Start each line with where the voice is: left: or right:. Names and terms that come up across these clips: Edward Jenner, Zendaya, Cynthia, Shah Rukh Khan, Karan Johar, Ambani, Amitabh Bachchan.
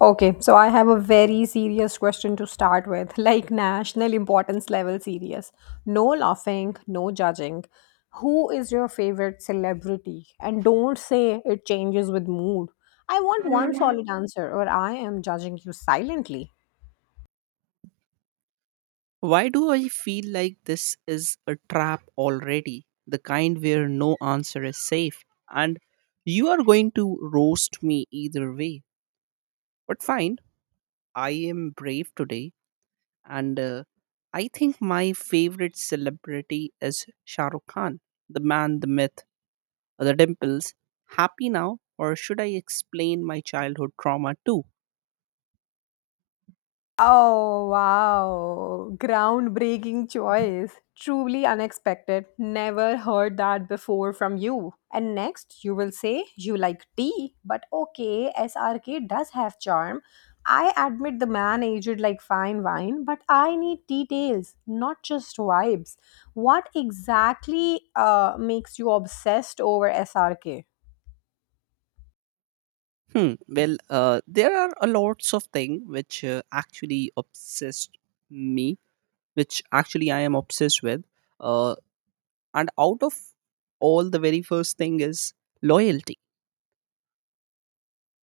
left: Okay, so I have a very serious question to start with, like national importance level serious. No laughing, no judging. Who is your favorite celebrity? And don't say it changes with mood. I want one solid answer, or I am judging you silently.
right: Why do I feel like this is a trap already? The kind where no answer is safe. And you are going to roast me either way. But fine, I am brave today. And I think my favorite celebrity is Shah Rukh Khan, the man, the myth, the dimples. Happy now, or should I explain my childhood trauma too?
left: Oh, wow. Groundbreaking choice. Truly unexpected. Never heard that before from you. And next, you will say you like tea, but okay, SRK does have charm. I admit the man aged like fine wine, but I need details, not just vibes. What exactly makes you obsessed over SRK?
right: Hmm. Well, there are a lots of things which actually obsessed me which actually I am obsessed with. Uh, and out of all, the very first thing is loyalty.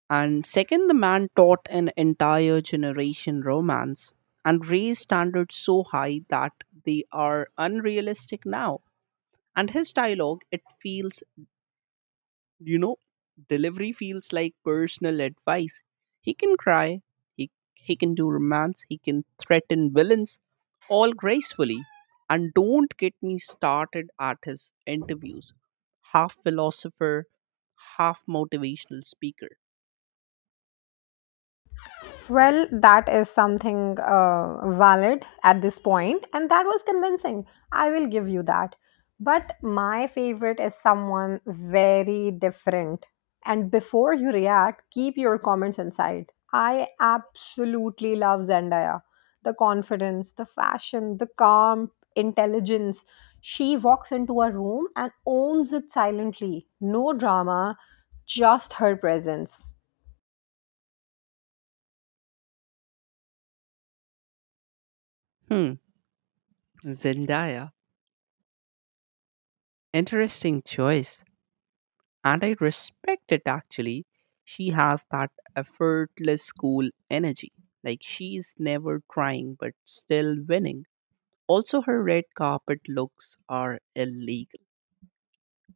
right: And second, the man taught an entire generation romance and raised standards so high that they are unrealistic now. And his dialogue, it feels You know, delivery feels like personal advice. He can cry, he can do romance, he can threaten villains, all gracefully. And don't get me started at his interviews. Half philosopher, half motivational speaker.
left: Well, that is something valid at this point, and that was convincing. I will give you that. But my favorite is someone very different. And before you react, keep your comments inside. I absolutely love Zendaya. The confidence, the fashion, the calm intelligence. She walks into a room and owns it silently. No drama, just her presence.
right: Hmm, Zendaya. Interesting choice. And I respect it actually. She has that effortless cool energy. Like she's never crying but still winning. Also, her red carpet looks are illegal,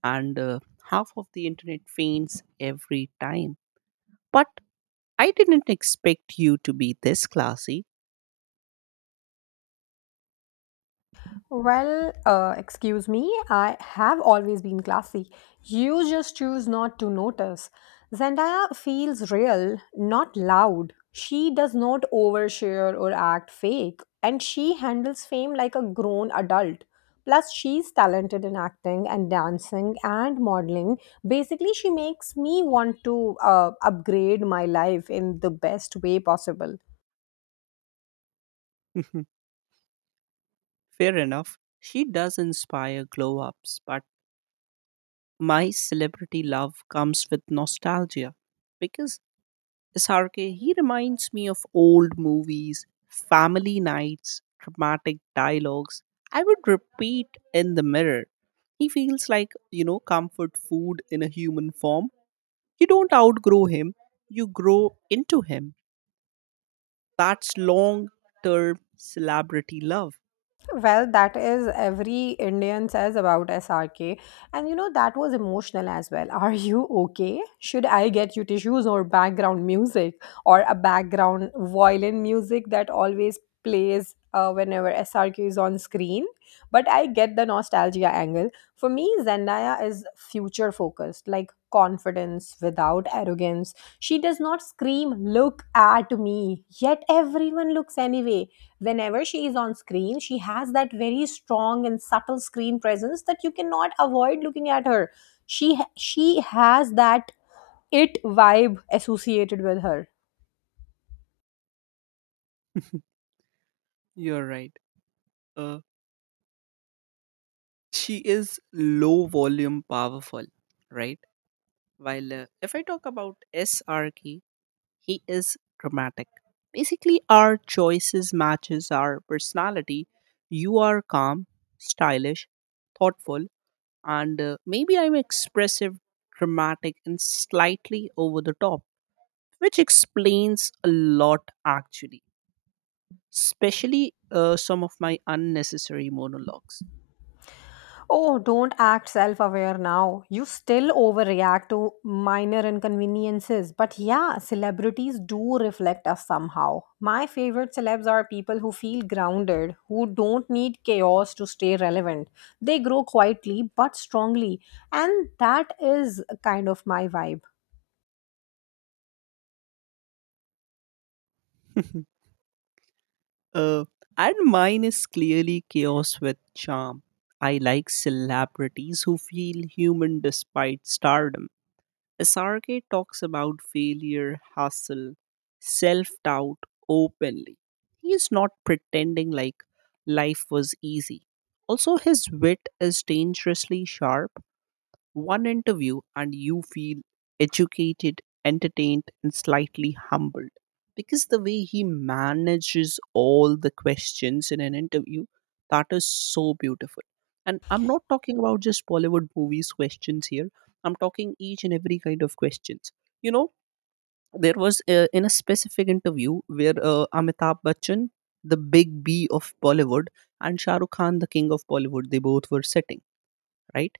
right: and half of the internet faints every time. But I didn't expect you to be this classy.
left: Well, excuse me, I have always been classy. You just choose not to notice. Zendaya feels real, not loud. She does not overshare or act fake, and she handles fame like a grown adult. Plus, she's talented in acting and dancing and modeling. Basically, she makes me want to upgrade my life in the best way possible.
right: Fair enough. She does inspire glow ups, but my celebrity love comes with nostalgia because SRK, he reminds me of old movies, family nights, dramatic dialogues. I would repeat in the mirror. He feels like, you know, comfort food in a human form. You don't outgrow him, you grow into him. That's long term celebrity love.
left: Well, that is every Indian says about SRK. And you know, that was emotional as well. Are you okay? Should I get you tissues or background music or a background violin music that always plays whenever SRK is on screen? But I get the nostalgia angle. For me, Zendaya is future focused, like confidence without arrogance. She does not scream, "Look at me," yet everyone looks anyway. Whenever she is on screen, she has that very strong and subtle screen presence that you cannot avoid looking at her. She has that it vibe associated with her.
right: You're right. Uh, she is low volume powerful, right? While if I talk about SRK, he is dramatic. Basically, our choices matches our personality. You are calm, stylish, thoughtful, and maybe I'm expressive, dramatic, and slightly over the top, which explains a lot actually. Especially some of my unnecessary monologues.
left: Oh, don't act self aware now. You still overreact to minor inconveniences. But yeah, celebrities do reflect us somehow. My favorite celebs are people who feel grounded, who don't need chaos to stay relevant. They grow quietly but strongly. And that is kind of my vibe.
right: uh, and mine is clearly chaos with charm. I like celebrities who feel human despite stardom. Sarge talks about failure, hustle, self doubt openly. He is not pretending like life was easy. Also, his wit is dangerously sharp. One interview and you feel educated, entertained, and slightly humbled. Because the way he manages all the questions in an interview, that is so beautiful. And I'm not talking about just Bollywood movies questions here. I'm talking each and every kind of questions. You know, there was in a specific interview where Amitabh Bachchan, the big B of Bollywood, and Shah Rukh Khan, the king of Bollywood, they both were sitting, right?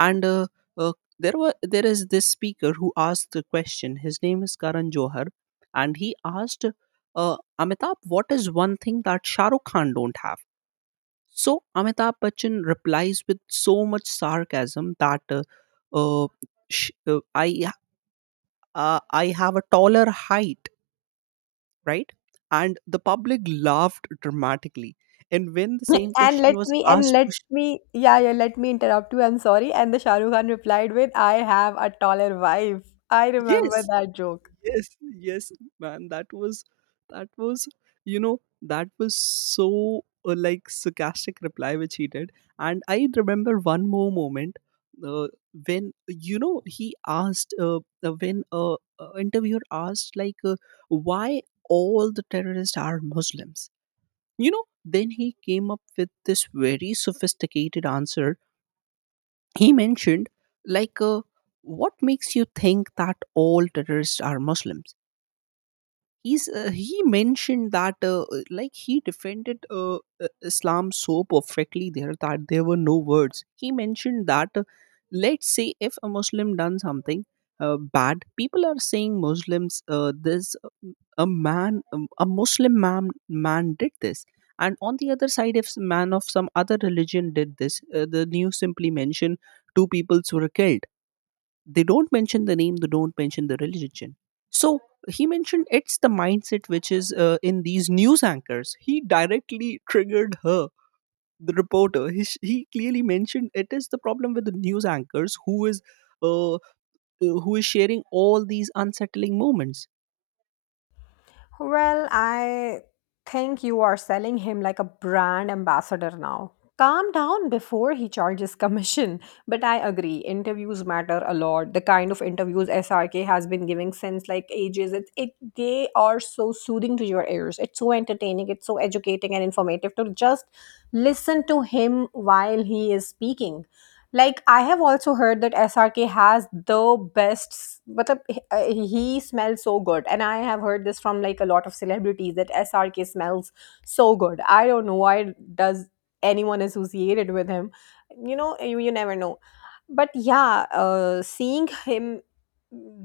right: And uh, there is this speaker who asked the question. His name is Karan Johar, and he asked, uh, Amitabh, what is one thing that Shah Rukh Khan don't have? So Amitabh Bachchan replies with so much sarcasm that, uh, sh- uh, i I have a taller height, right? And the public laughed dramatically. And when the same
left: And
right: question
left: let
right: was
left: me and
right: asked
left: let
right: to
left: me yeah yeah let me interrupt you. I'm sorry. And the Shahrukh Khan replied with, "I have a taller wife." I
right: yes,
left: remember that joke.
right: yes, yes, man, that was that was you know, that was so like sarcastic reply which he did. And I remember one more moment, uh, when you know he asked, when interviewer asked like, why all the terrorists are muslims, you know? Then he came up with this very sophisticated answer. He mentioned, like, what makes you think that all terrorists are muslims? He mentioned that, like he defended, islam so perfectly there that there were no words. He mentioned that, let's say if a muslim done something bad, people are saying muslims this a man, a muslim man did this. And on the other side, if some man of some other religion did this, the news simply mention two peoples were killed. They don't mention the name, they don't mention the religion. So he mentioned it's the mindset which is in these news anchors. He directly triggered her, the reporter. He clearly mentioned it is the problem with the news anchors uh, uh, who is sharing all these unsettling moments.
left: Well, I think you are selling him like a brand ambassador now. Calm down before he charges commission. But I agree, interviews matter a lot. The kind of interviews SRK has been giving since like ages. It they are so soothing to your ears. It's so entertaining, it's so educating and informative to just listen to him while he is speaking. Like I have also heard that SRK has the best, मतलब, he smells so good, and I have heard this from like a lot of celebrities that SRK smells so good. I don't know why does anyone associated with him. You know, you never know. But yeah, seeing him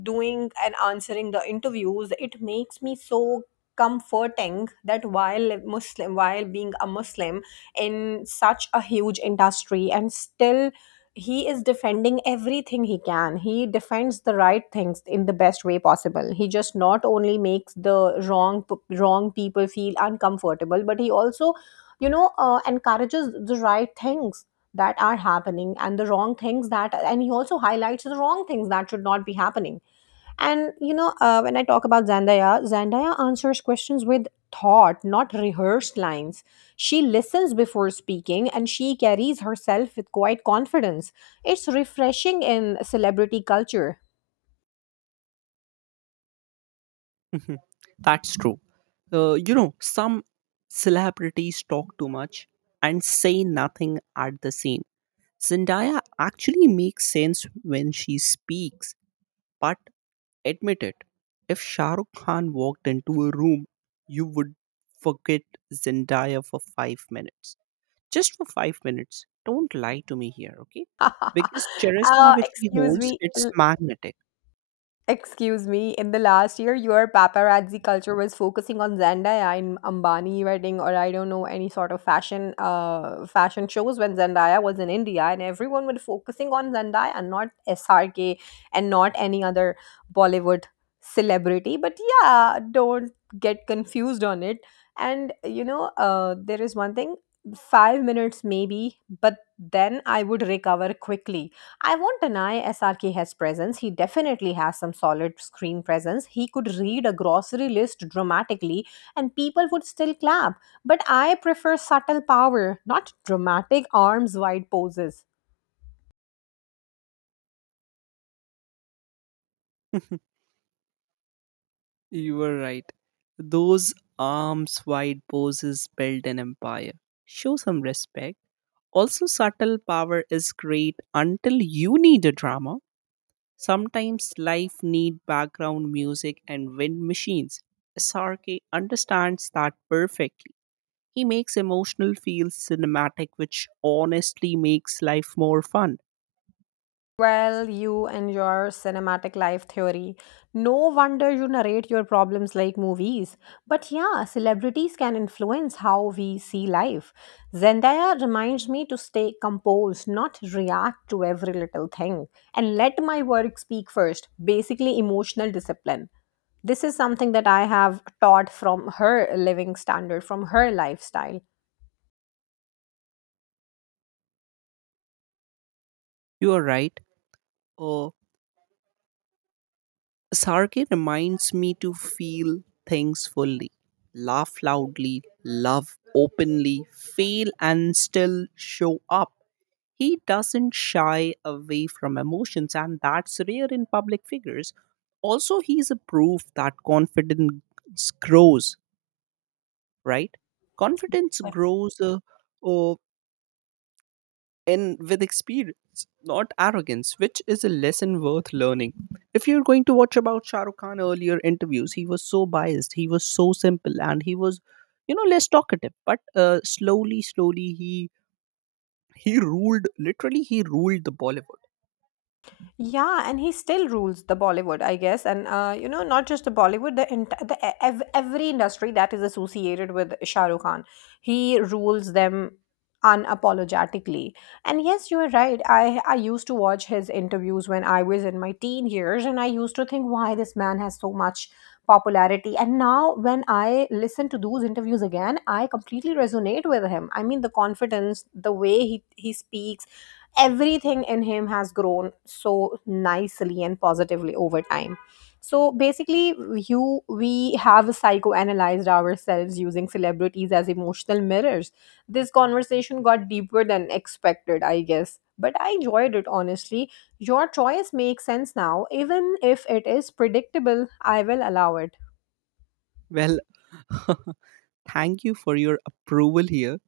left: doing and answering the interviews, it makes me so comforting that while Muslim, while being a Muslim in such a huge industry and still he is defending everything he can. He defends the right things in the best way possible. He just not only makes the wrong people feel uncomfortable, but he also, you know, encourages the right things that are happening, and the wrong things that and he also highlights the wrong things that should not be happening. And you know, when I talk about Zendaya, Zendaya answers questions with thought, not rehearsed lines. She listens before speaking, and she carries herself with quite confidence. It's refreshing in celebrity culture.
right: Mhm. That's true. You know, some celebrities talk too much and say nothing at the same. Zendaya actually makes sense when she speaks. But admit it. If Shah Rukh Khan walked into a room, you would forget Zendaya for 5 minutes. Just for 5 minutes. Don't lie to me here, okay? Because charisma which he
left: Excuse
right: holds,
left: me.
right: it's magnetic.
left: Excuse me, in the last year, your paparazzi culture was focusing on Zendaya in Ambani wedding, or I don't know, any sort of fashion, fashion shows when Zendaya was in India, and everyone was focusing on Zendaya, not SRK, and not any other Bollywood celebrity. But yeah, don't get confused on it. And you know, there is one thing: 5 minutes maybe, but then I would recover quickly. I won't deny SRK has presence. He definitely has some solid screen presence. He could read a grocery list dramatically and people would still clap. But I prefer subtle power, not dramatic arms wide poses.
right: You were right. Those arms wide poses build an empire. Show some respect. Also, subtle power is great until you need a drama. Sometimes life need background music and wind machines. SRK understands that perfectly. He makes emotional feel cinematic, which honestly makes life more fun.
left: Well, you and your cinematic life theory. No wonder you narrate your problems like movies. But yeah, celebrities can influence how we see life. Zendaya reminds me to stay composed, not react to every little thing, and let my work speak first. Basically, emotional discipline. This is something that I have taught from her living standard, from her lifestyle.
right: You are right. Uh, Sarge reminds me to feel things fully, laugh loudly, love openly, fail and still show up. He doesn't shy away from emotions, and that's rare in public figures. Also, he's a proof that confidence grows, right? Confidence grows uh, and with experience, not arrogance, which is a lesson worth learning. If you're going to watch about Shah Rukh Khan earlier interviews, he was so biased, he was so simple, and he was, you know, less talkative. But slowly, slowly, he ruled. Literally, he ruled the Bollywood.
left: Yeah, and he still rules the Bollywood, I guess, and you know, not just the Bollywood, the ent- the e- ev- every industry that is associated with Shah Rukh Khan, he rules them unapologetically. And yes, you are right. I used to watch his interviews when I was in my teen years, and I used to think why this man has so much popularity. And now, when I listen to those interviews again, I completely resonate with him. I mean, the confidence, the way he speaks, everything in him has grown so nicely and positively over time. So basically, you we have psychoanalyzed ourselves using celebrities as emotional mirrors. This conversation got deeper than expected, I guess, but I enjoyed it honestly. Your choice makes sense now, even if it is predictable. I will allow it.
right: Well, thank you for your approval here.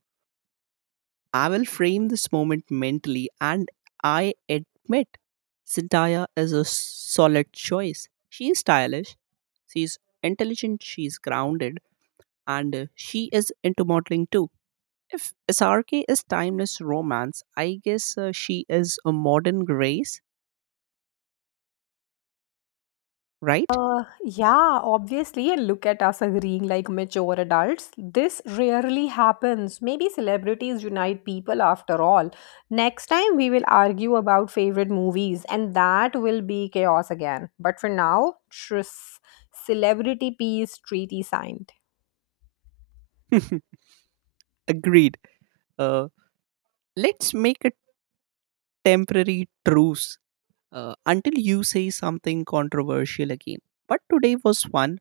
right: I will frame this moment mentally, and I admit Cynthia is a solid choice. She is stylish, she's intelligent, she's grounded, and she is into modeling too. If SRK is timeless romance, I guess she is a modern grace, right?
left: Yeah, obviously, and look at us agreeing like mature adults. This rarely happens. Maybe celebrities unite people after all. Next time, we will argue about favorite movies, and that will be chaos again. But for now, tris celebrity peace treaty signed.
right: Agreed. Uh, let's make a temporary truce until you say something controversial again. But today was fun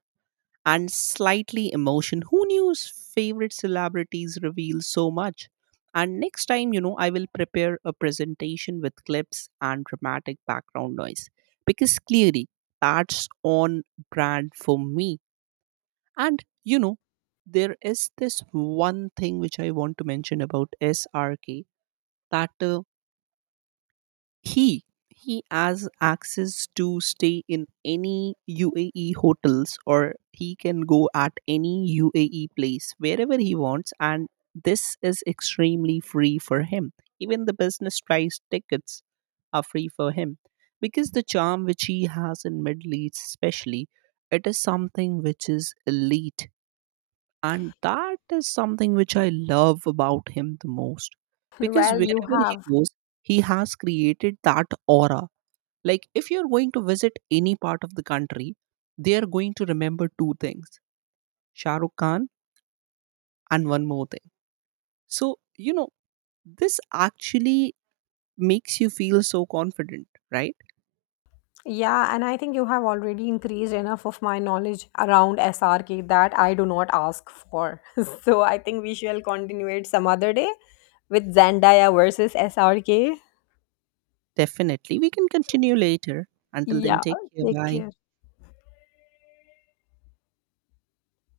right: and slightly emotion. Who knew's favorite celebrities reveal so much? And next time, you know, I will prepare a presentation with clips and dramatic background noise because clearly that's on brand for me. And you know, there is this one thing which I want to mention about SRK, that he has access to stay in any UAE hotels, or he can go at any UAE place wherever he wants, and this is extremely free for him. Even the business price tickets are free for him, because the charm which he has in middle east especially, it is something which is elite, and that is something which I love about him the most. Because
left: Well, you
right: wherever he
left: have.
right: goes, he has created that aura. Like, if you're going to visit any part of the country, they are going to remember two things: Shah Rukh Khan and one more thing. So, you know, this actually makes you feel so confident, right?
left: Yeah, and I think you have already increased enough of my knowledge around SRK that I do not ask for. So I think we shall continue it some other day with Zendaya versus SRK.
right: Definitely. We can continue later. Until then,
left: Yeah,
right: take care.
left: take
right: Bye.
left: care.